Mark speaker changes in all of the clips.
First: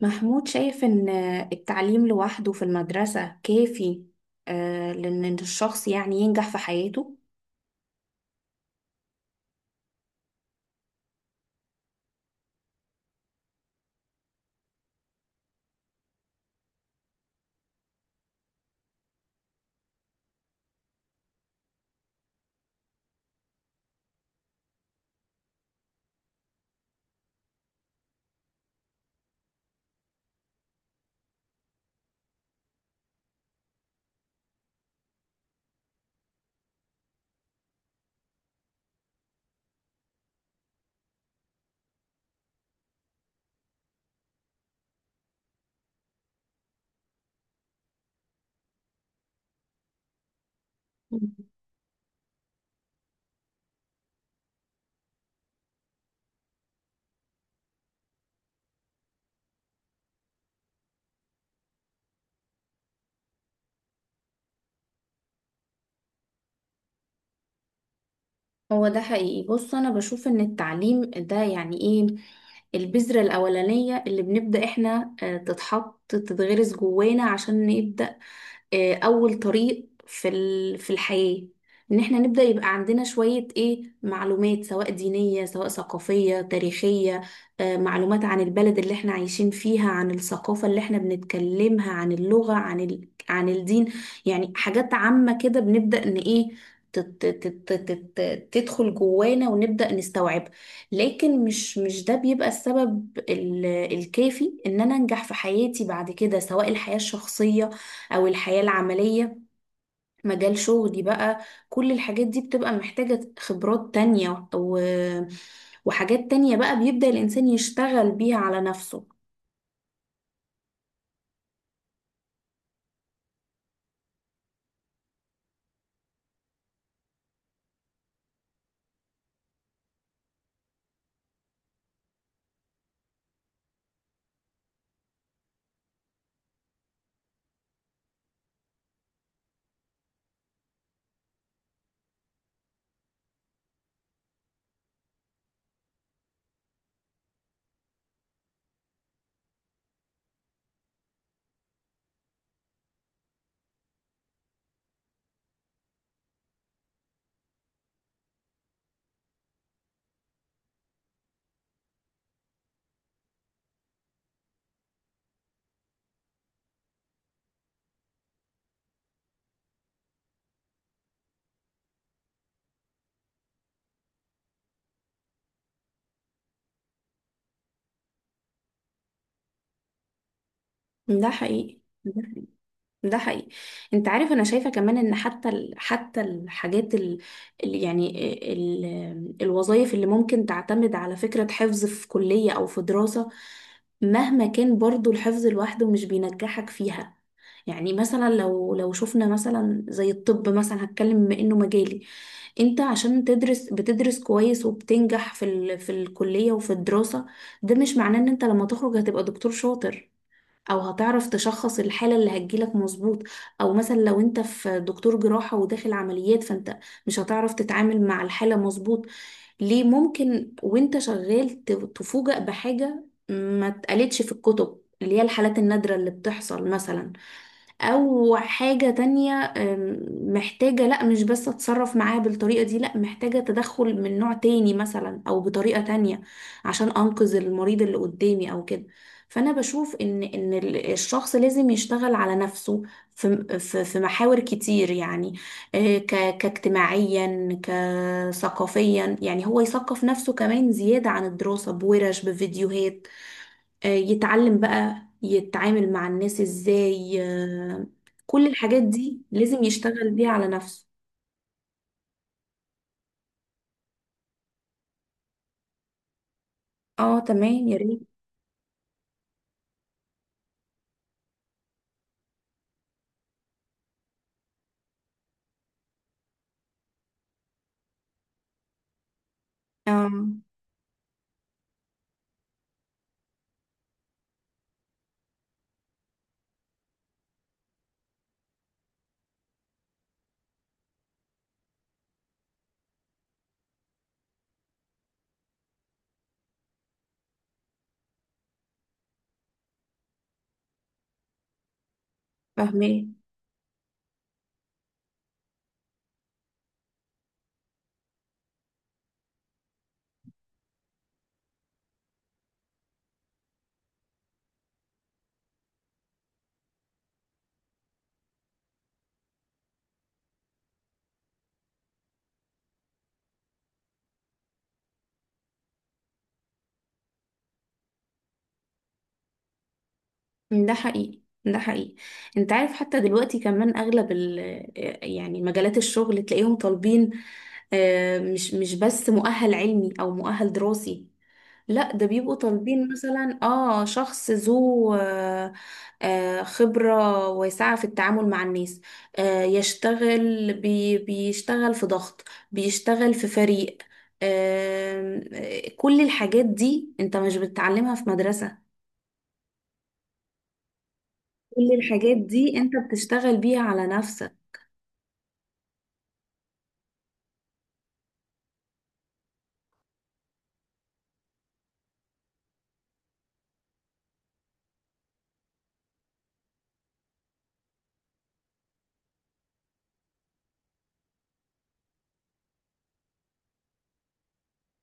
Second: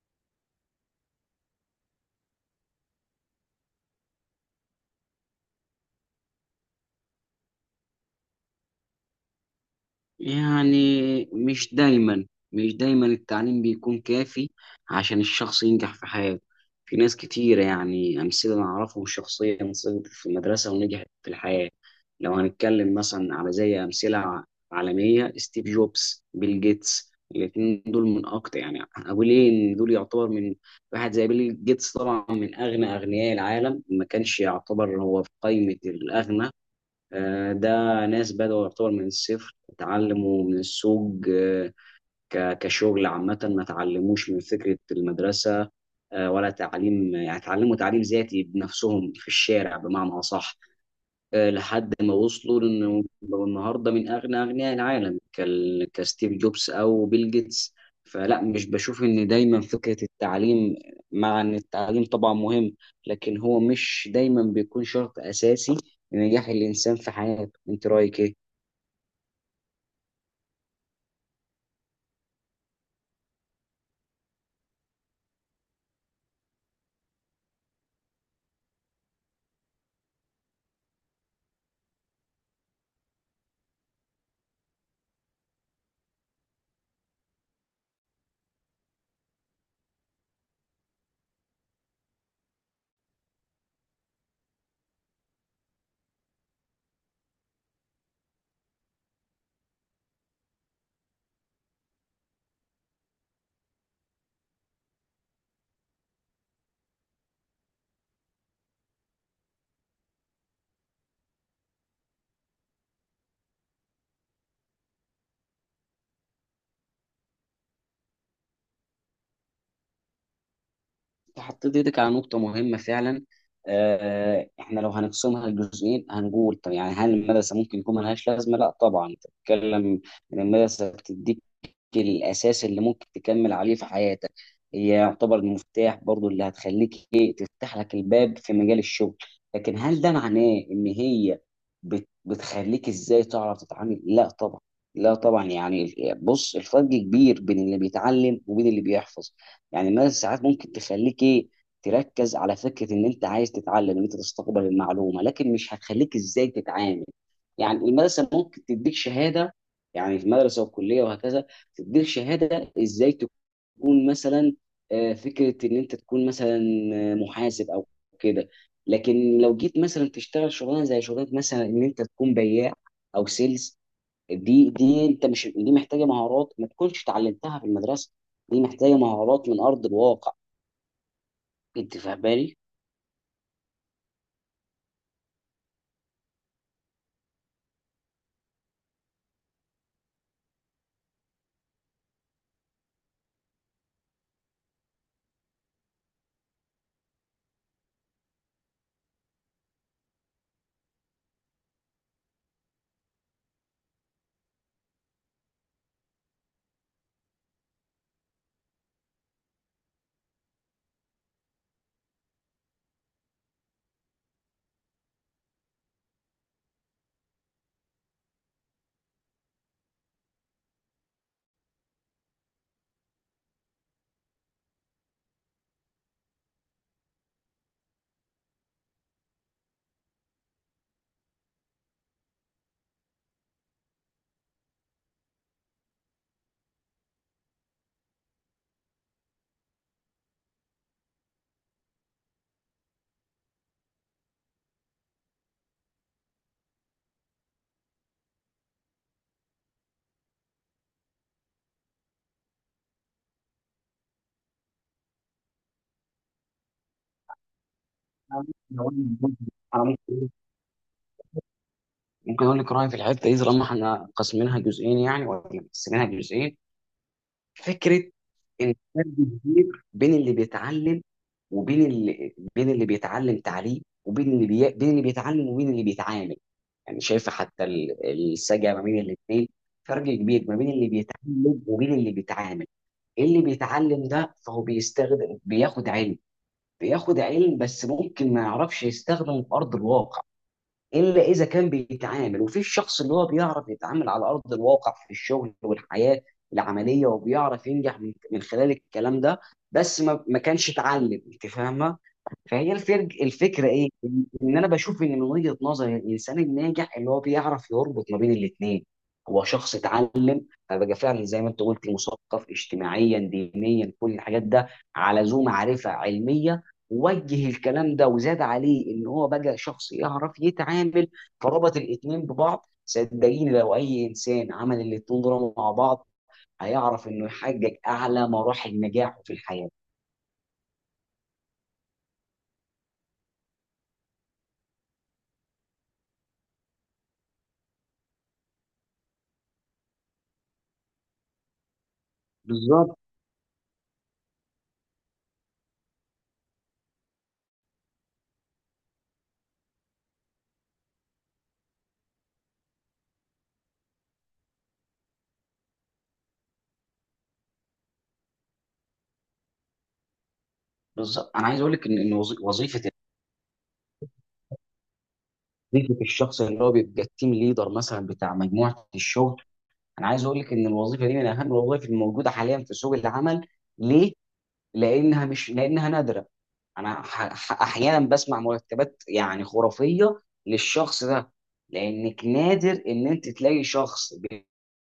Speaker 1: محمود شايف إن التعليم لوحده في المدرسة كافي، لأن الشخص يعني ينجح في حياته.
Speaker 2: يعني مش دايما مش دايما التعليم بيكون كافي عشان الشخص ينجح في حياته. في ناس كتيرة، يعني أمثلة أنا أعرفهم شخصيا، سقطت في المدرسة ونجحت في الحياة. لو هنتكلم مثلا على زي أمثلة عالمية، ستيف جوبز، بيل جيتس، الاتنين دول من أكتر، يعني أقول إيه، إن دول يعتبر من، واحد زي بيل جيتس طبعا من أغنى أغنياء العالم، ما كانش يعتبر هو في قائمة الأغنى. ده ناس بدأوا، يعتبر من الصفر، اتعلموا من السوق، كشغل عامة ما اتعلموش من فكرة المدرسة. ولا تعليم، يعني اتعلموا تعليم ذاتي بنفسهم في الشارع، بمعنى أصح. لحد ما وصلوا لانه بقوا النهارده من اغنى اغنياء العالم، كستيف جوبز او بيل جيتس. فلا، مش بشوف ان دايما فكره التعليم، مع ان التعليم طبعا مهم، لكن هو مش دايما بيكون شرط اساسي لنجاح الانسان في حياته. انت رايك ايه؟
Speaker 1: هو ده حقيقي. بص، أنا بشوف إن التعليم ده يعني إيه، البذرة الأولانية اللي بنبدأ إحنا تتحط، تتغرس جوانا عشان نبدأ اول طريق في في الحياة. ان احنا نبدأ يبقى عندنا شوية ايه معلومات، سواء دينية سواء ثقافية تاريخية، معلومات عن البلد اللي احنا عايشين فيها، عن الثقافة اللي احنا بنتكلمها، عن اللغة، عن الدين. يعني حاجات عامة كده بنبدأ ان ايه تدخل جوانا ونبدأ نستوعب. لكن مش ده بيبقى السبب الكافي ان انا انجح في حياتي بعد كده، سواء الحياة الشخصية او الحياة العملية، مجال شغلي بقى. كل الحاجات دي بتبقى محتاجة خبرات تانية وحاجات تانية بقى بيبدأ الانسان يشتغل بيها على نفسه.
Speaker 2: انت حطيت ايدك على نقطه مهمه فعلا. احنا لو هنقسمها لجزئين، هنقول طب يعني، هل المدرسه ممكن يكون ملهاش لازمه؟ لا طبعا، تتكلم ان المدرسه بتديك الأساس اللي ممكن تكمل عليه في حياتك. هي يعتبر المفتاح برضو اللي هتخليك إيه، تفتح لك الباب في مجال الشغل. لكن هل ده معناه إن هي بتخليك إزاي تعرف تتعامل؟ لا طبعا، لا طبعا يعني، بص، الفرق كبير بين اللي بيتعلم وبين اللي بيحفظ. يعني مثلا ساعات ممكن تخليك إيه، تركز على فكرة إن أنت عايز تتعلم، إن أنت تستقبل المعلومة، لكن مش هتخليك إزاي تتعامل. يعني المدرسة ممكن تديك شهادة، يعني في المدرسة والكلية وهكذا، تديك شهاده ازاي تكون مثلا، فكره ان انت تكون مثلا محاسب او كده. لكن لو جيت مثلا تشتغل شغلانه زي شغلانه مثلا، ان انت تكون بياع او سيلز، دي انت، مش دي محتاجه مهارات ما تكونش اتعلمتها في المدرسه، دي محتاجه مهارات من ارض الواقع.
Speaker 1: ده حقيقي.
Speaker 2: انت فاهماني؟
Speaker 1: ده حقيقي. انت عارف، انا شايفة كمان ان حتى الحاجات ال... ال... يعني ال... الوظائف اللي ممكن تعتمد على فكرة حفظ في كلية او في دراسة، مهما كان برضو الحفظ لوحده مش بينجحك فيها. يعني مثلا لو شفنا مثلا زي الطب مثلا، هتكلم بما انه مجالي، انت عشان تدرس بتدرس كويس وبتنجح في الكلية وفي الدراسة. ده مش معناه ان انت لما تخرج هتبقى دكتور شاطر، او هتعرف تشخص الحالة اللي هتجيلك مظبوط، او مثلا لو انت في دكتور جراحة وداخل عمليات، فانت مش هتعرف تتعامل مع الحالة مظبوط. ليه؟ ممكن وانت شغال تفوجأ بحاجة ما اتقالتش في الكتب، اللي هي الحالات النادرة اللي بتحصل مثلا، او حاجة تانية محتاجة، لا مش بس اتصرف معاه بالطريقة دي، لا محتاجة تدخل من نوع تاني مثلا او بطريقة تانية عشان انقذ المريض اللي قدامي او كده. فانا بشوف ان الشخص لازم يشتغل على نفسه في في محاور كتير، يعني كاجتماعيا، كثقافيا، يعني هو يثقف نفسه كمان زيادة عن الدراسة، بورش، بفيديوهات، يتعلم بقى يتعامل مع الناس ازاي. آه،
Speaker 2: انا
Speaker 1: كل
Speaker 2: ممكن
Speaker 1: الحاجات
Speaker 2: أقول
Speaker 1: دي لازم
Speaker 2: أنا ممكن
Speaker 1: يشتغل
Speaker 2: اقول
Speaker 1: بيها على نفسه.
Speaker 2: ممكن اقول لك رايي في الحته دي، طالما احنا قاسمينها جزئين يعني، ولا مقسمينها جزئين.
Speaker 1: اه، تمام، يا ريت.
Speaker 2: فكره ان فرق كبير بين اللي بيتعلم، وبين اللي بين اللي بيتعلم تعليم، بين اللي بيتعلم وبين اللي بيتعامل. يعني شايفه حتى السجع ما بين الاثنين، فرق
Speaker 1: اه،
Speaker 2: كبير ما بين اللي بيتعلم وبين اللي بيتعامل. اللي بيتعلم ده، فهو بياخد علم، بياخد علم بس ممكن ما يعرفش يستخدمه في ارض الواقع، الا اذا كان بيتعامل. وفي الشخص اللي هو بيعرف يتعامل على ارض الواقع، في الشغل والحياه العمليه، وبيعرف ينجح من خلال الكلام ده، بس ما كانش اتعلم. انت فاهمه؟ فهي
Speaker 1: فاهماه.
Speaker 2: الفرق، الفكره ايه، ان انا بشوف ان من وجهه نظري، الانسان الناجح اللي هو بيعرف يربط ما بين الاثنين، هو شخص اتعلم. انا بقى، فعلا زي ما انت قلت، مثقف اجتماعيا دينيا، كل الحاجات ده، على ذو معرفه علميه، وجه الكلام ده، وزاد عليه ان هو بقى شخص يعرف يتعامل، فربط الاتنين ببعض. صدقيني، لو اي انسان عمل الاتنين دول مع بعض، هيعرف انه يحقق اعلى مراحل نجاحه في الحياه.
Speaker 1: ده حقيقي. ده حقيقي. انت عارف، حتى دلوقتي كمان اغلب ال آه، يعني مجالات الشغل تلاقيهم طالبين، مش بس مؤهل علمي او مؤهل دراسي، لا ده بيبقوا طالبين
Speaker 2: بالظبط.
Speaker 1: مثلا اه شخص ذو خبرة واسعة في التعامل مع الناس، يشتغل بي بيشتغل في ضغط، بيشتغل في فريق، آم، آه، كل الحاجات دي انت مش بتتعلمها في مدرسة،
Speaker 2: بالظبط، انا عايز
Speaker 1: كل
Speaker 2: اقول لك ان
Speaker 1: الحاجات دي انت
Speaker 2: وظيفه
Speaker 1: بتشتغل بيها على نفسك.
Speaker 2: وظيفه الشخص اللي هو بيبقى التيم ليدر مثلا بتاع مجموعه الشغل. انا عايز اقول لك ان الوظيفه دي من اهم الوظائف الموجوده حاليا في سوق العمل. ليه؟ لأنها مش لأنها نادرة. انا احيانا بسمع مرتبات يعني خرافيه للشخص ده، لانك نادر ان انت تلاقي شخص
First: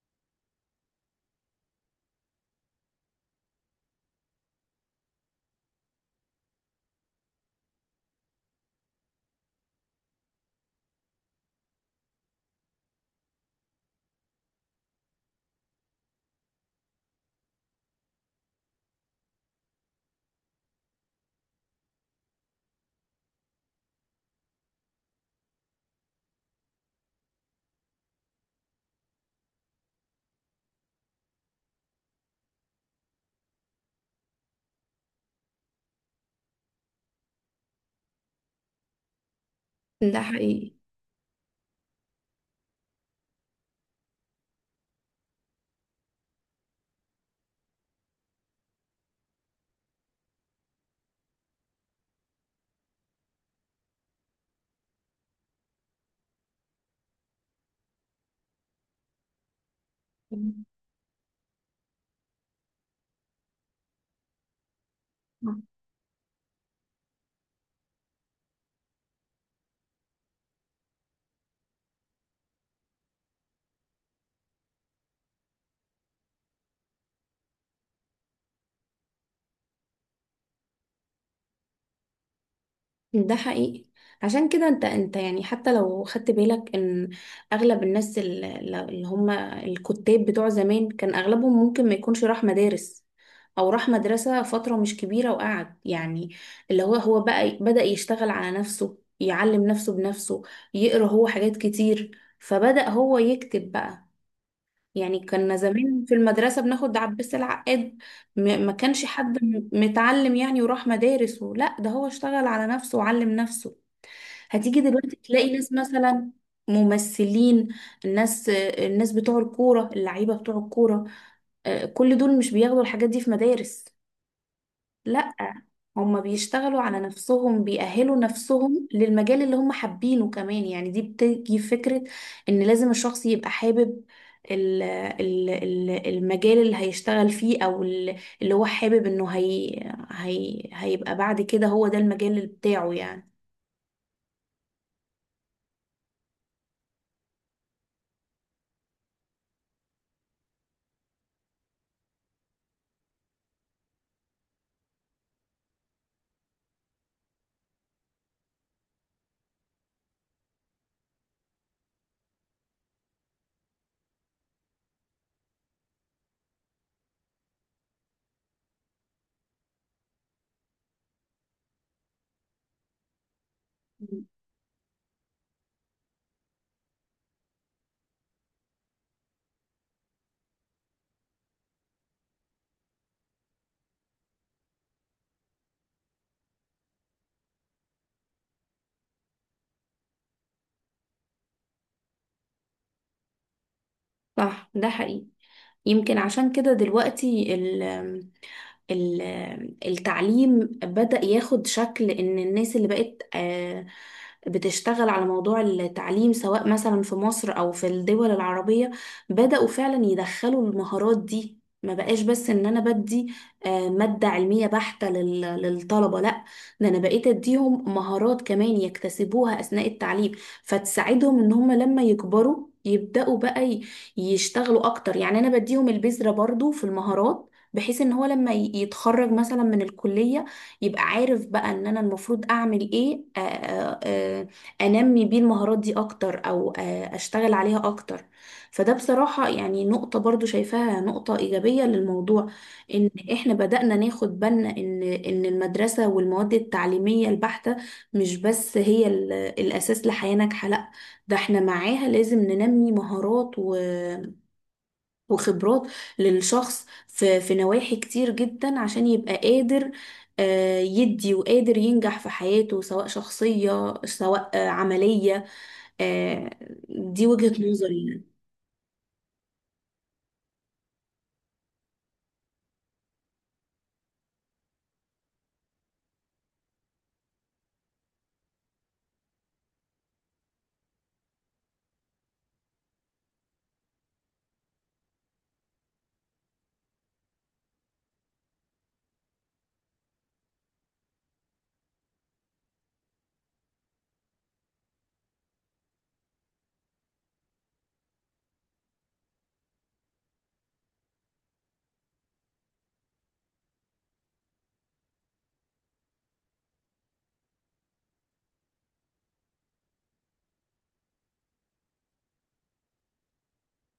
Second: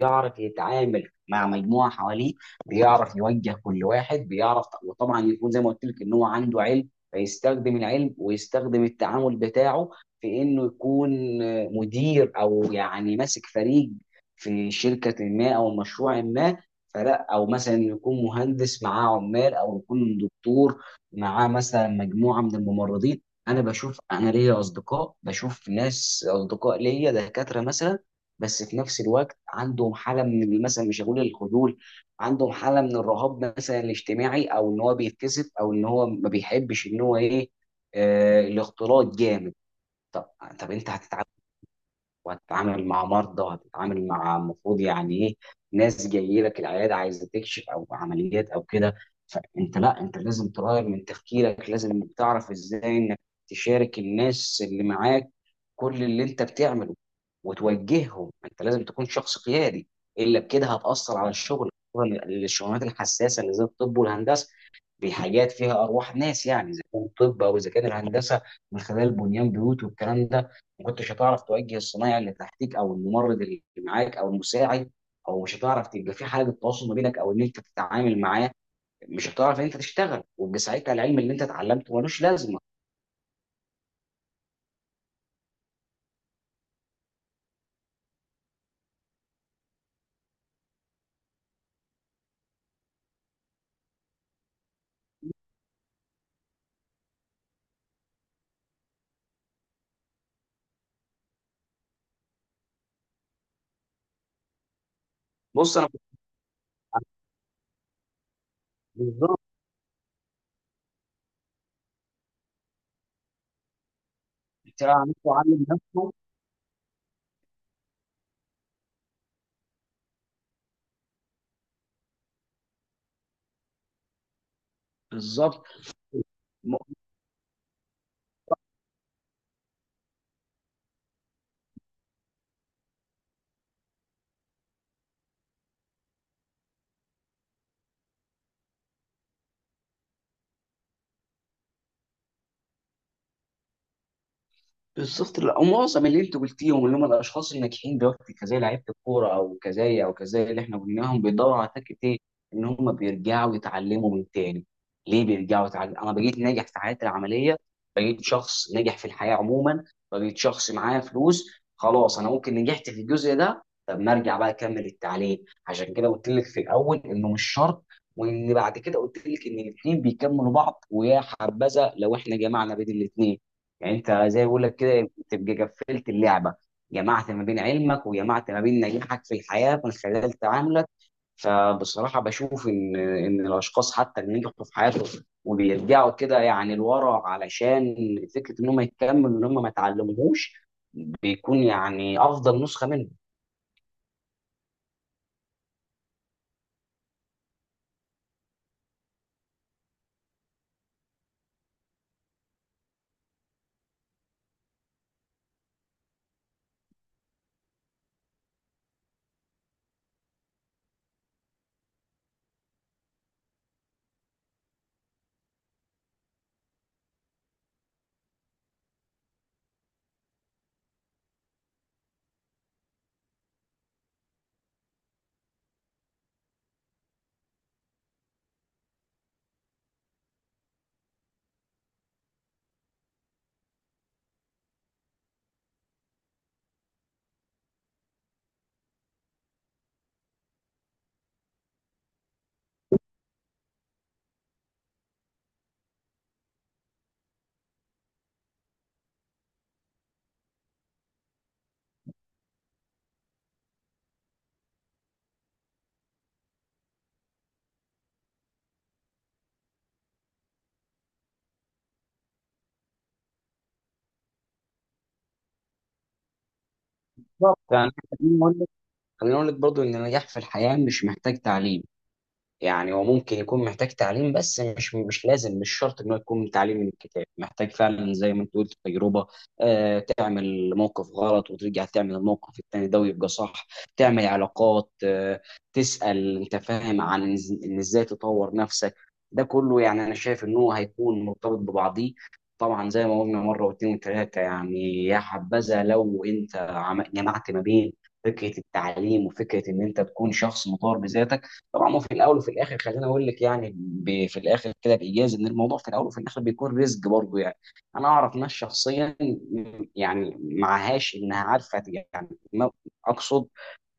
Speaker 2: بيعرف يتعامل مع مجموعه حواليه، بيعرف يوجه كل واحد، بيعرف وطبعا يكون زي ما قلت لك ان هو عنده علم، فيستخدم العلم ويستخدم التعامل بتاعه في انه يكون مدير، او يعني ماسك فريق في شركه ما او مشروع ما. فلا، او مثلا يكون مهندس معاه عمال، او يكون دكتور معاه مثلا مجموعه من الممرضين. انا ليا اصدقاء، بشوف ناس اصدقاء ليا دكاتره مثلا، بس في نفس الوقت عندهم حاله من، مثلا مش هقول الخجول، عندهم حاله من الرهاب مثلا الاجتماعي، او ان هو بيتكسف، او ان هو ما بيحبش ان هو ايه، الاختلاط جامد.
Speaker 1: ده
Speaker 2: طب
Speaker 1: حقيقي.
Speaker 2: انت هتتعامل، وهتتعامل مع مرضى، وهتتعامل مع المفروض يعني ايه، ناس جايه لك العياده عايزه تكشف، او عمليات او كده. فانت لا، انت لازم تغير من تفكيرك، لازم انك تعرف ازاي انك تشارك الناس اللي معاك كل اللي انت بتعمله وتوجههم. انت لازم تكون شخص قيادي، الا بكده هتاثر على الشغل، خصوصاً الشغلانات الحساسه اللي زي الطب والهندسه، بحاجات فيها ارواح ناس يعني، اذا كان الطب او اذا كان الهندسه من خلال بنيان بيوت والكلام ده. ما كنتش هتعرف توجه الصنايعي اللي تحتك، او الممرض اللي معاك، او المساعد، او مش هتعرف تبقى في حاجه تواصل ما بينك، او ان انت تتعامل معاه، مش هتعرف ان انت تشتغل، ويبقى ساعتها العلم اللي انت اتعلمته ملوش لازمه.
Speaker 1: ده حقيقي. عشان كده انت، يعني حتى لو خدت بالك ان اغلب الناس اللي هم الكتاب بتوع زمان كان اغلبهم ممكن ما يكونش راح مدارس، او راح مدرسة فترة مش كبيرة وقعد يعني، اللي هو بقى بدأ يشتغل على نفسه، يعلم نفسه بنفسه، يقرأ هو حاجات كتير، فبدأ هو يكتب بقى. يعني كنا
Speaker 2: بص انا كنت.
Speaker 1: زمان في المدرسة بناخد عباس العقاد، ما كانش
Speaker 2: بالظبط.
Speaker 1: حد متعلم يعني وراح مدارس، لا ده هو اشتغل على نفسه وعلم نفسه. هتيجي
Speaker 2: بتاع
Speaker 1: دلوقتي
Speaker 2: نفسه
Speaker 1: تلاقي
Speaker 2: علم
Speaker 1: ناس
Speaker 2: نفسه.
Speaker 1: مثلا ممثلين، الناس بتوع الكورة، اللعيبة بتوع الكورة، كل دول مش بياخدوا الحاجات دي في مدارس، لأ،
Speaker 2: بالظبط.
Speaker 1: هما بيشتغلوا على نفسهم، بيأهلوا نفسهم للمجال اللي هم حابينه. كمان يعني دي بتيجي فكرة إن لازم الشخص يبقى حابب المجال اللي هيشتغل فيه، أو اللي هو حابب إنه هي هي هيبقى بعد كده هو ده المجال اللي بتاعه يعني.
Speaker 2: بالظبط، لا، ومعظم اللي انت قلتيهم اللي هم الاشخاص الناجحين دلوقتي، كزي لعيبه الكوره او كزي اللي احنا قلناهم، بيدوروا على فكره ايه، ان هم بيرجعوا يتعلموا من تاني. ليه بيرجعوا يتعلموا؟ انا بقيت ناجح في حياتي العمليه، بقيت شخص ناجح في الحياه عموما، بقيت شخص معايا فلوس، خلاص. انا ممكن نجحت في الجزء ده، طب ما ارجع بقى اكمل التعليم. عشان كده قلت لك في الاول انه مش شرط، وان بعد كده قلت لك ان الاثنين بيكملوا بعض، ويا حبذا لو احنا جمعنا بين الاثنين، يعني انت
Speaker 1: مم.
Speaker 2: زي ما بقول لك كده، تبقى قفلت اللعبه، جمعت ما بين علمك، وجمعت ما بين نجاحك في الحياه من خلال تعاملك. فبصراحه بشوف ان الاشخاص حتى اللي نجحوا في حياتهم، وبيرجعوا كده يعني لورا، علشان فكره ان هم يكملوا ان هم ما اتعلموهوش، بيكون يعني افضل نسخه منهم.
Speaker 1: صح، ده حقيقي. يمكن عشان كده دلوقتي ال- التعليم بدأ ياخد شكل ان الناس اللي بقت بتشتغل على موضوع التعليم، سواء مثلا في مصر او في الدول العربية، بدأوا فعلا يدخلوا المهارات دي. ما بقاش بس ان انا بدي مادة علمية بحتة للطلبة، لا ده انا بقيت اديهم مهارات كمان يكتسبوها اثناء التعليم، فتساعدهم ان هم لما يكبروا يبدأوا بقى يشتغلوا اكتر. يعني انا بديهم البذرة برضو في المهارات، بحيث ان هو لما يتخرج مثلا من الكلية، يبقى عارف بقى ان انا المفروض اعمل ايه، انمي بيه المهارات دي اكتر، او اشتغل عليها اكتر. فده بصراحة يعني نقطة برضو شايفاها نقطة ايجابية للموضوع، ان احنا بدأنا ناخد بالنا ان المدرسة والمواد التعليمية البحتة مش بس هي الاساس لحياة ناجحة، لا ده احنا معاها لازم ننمي مهارات و وخبرات للشخص في نواحي كتير جدا، عشان يبقى قادر يدي، وقادر ينجح في حياته سواء شخصية سواء عملية. آه، دي
Speaker 2: بالظبط
Speaker 1: وجهة
Speaker 2: فانا،
Speaker 1: نظري يعني.
Speaker 2: خليني اقول لك خليني اقول لك برضه، ان النجاح في الحياه مش محتاج تعليم. يعني هو ممكن يكون محتاج تعليم بس، مش لازم، مش شرط ان هو يكون تعليم من الكتاب، محتاج فعلا زي ما انت قلت تجربه. تعمل موقف غلط، وترجع تعمل الموقف التاني ده ويبقى صح، تعمل علاقات، تسأل انت فاهم عن إز- ان ازاي تطور نفسك. ده كله يعني، انا شايف ان هو هيكون مرتبط ببعضيه. طبعا زي ما قلنا مره واثنين وثلاثه يعني، يا حبذا لو انت جمعت ما بين فكره التعليم وفكره ان انت تكون شخص مطور بذاتك. طبعا هو في الاول وفي الاخر، خليني اقول لك يعني، في الاخر كده بايجاز، ان الموضوع في الاول وفي الاخر بيكون رزق برضه يعني. انا اعرف ناس شخصيا، يعني معهاش انها عارفه، يعني ما اقصد،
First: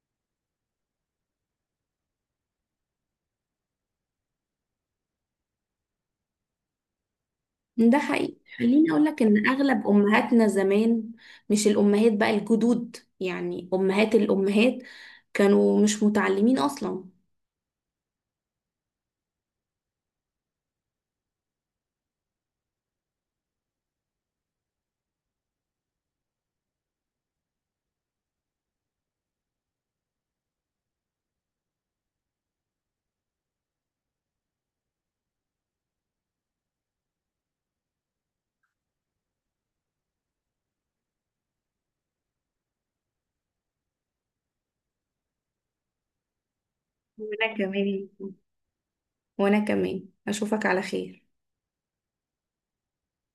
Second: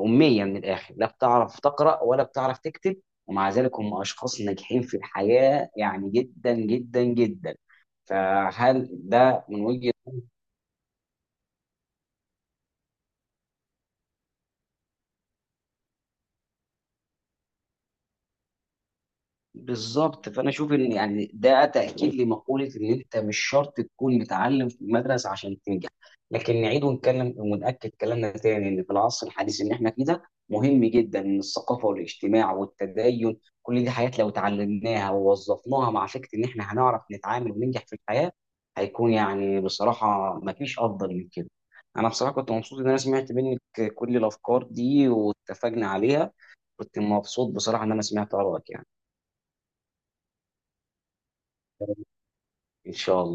Speaker 2: اميه من الاخر، لا بتعرف تقرا ولا بتعرف تكتب، ومع ذلك هم اشخاص ناجحين في الحياه يعني، جدا جدا جدا.
Speaker 1: ده حقيقي.
Speaker 2: فهل
Speaker 1: خليني اقول لك
Speaker 2: ده
Speaker 1: ان
Speaker 2: من
Speaker 1: اغلب
Speaker 2: وجهه.
Speaker 1: امهاتنا زمان، مش الامهات بقى، الجدود يعني، امهات الامهات، كانوا مش متعلمين اصلا.
Speaker 2: بالظبط فانا اشوف ان يعني، ده تاكيد لمقوله ان انت مش شرط تكون متعلم في المدرسه عشان تنجح. لكن نعيد ونكلم ونأكد كلامنا تاني، ان في العصر الحديث ان احنا فيه ده، مهم جدا ان الثقافه والاجتماع والتدين، كل دي حاجات لو اتعلمناها ووظفناها مع فكره ان احنا هنعرف نتعامل وننجح في الحياه، هيكون يعني بصراحه مفيش افضل من كده. انا بصراحه كنت مبسوط ان انا سمعت منك كل الافكار دي واتفقنا عليها. كنت مبسوط
Speaker 1: وانا
Speaker 2: بصراحه ان
Speaker 1: كمان
Speaker 2: انا سمعت ارائك يعني.
Speaker 1: وانا كمان اشوفك على خير.
Speaker 2: إن شاء الله.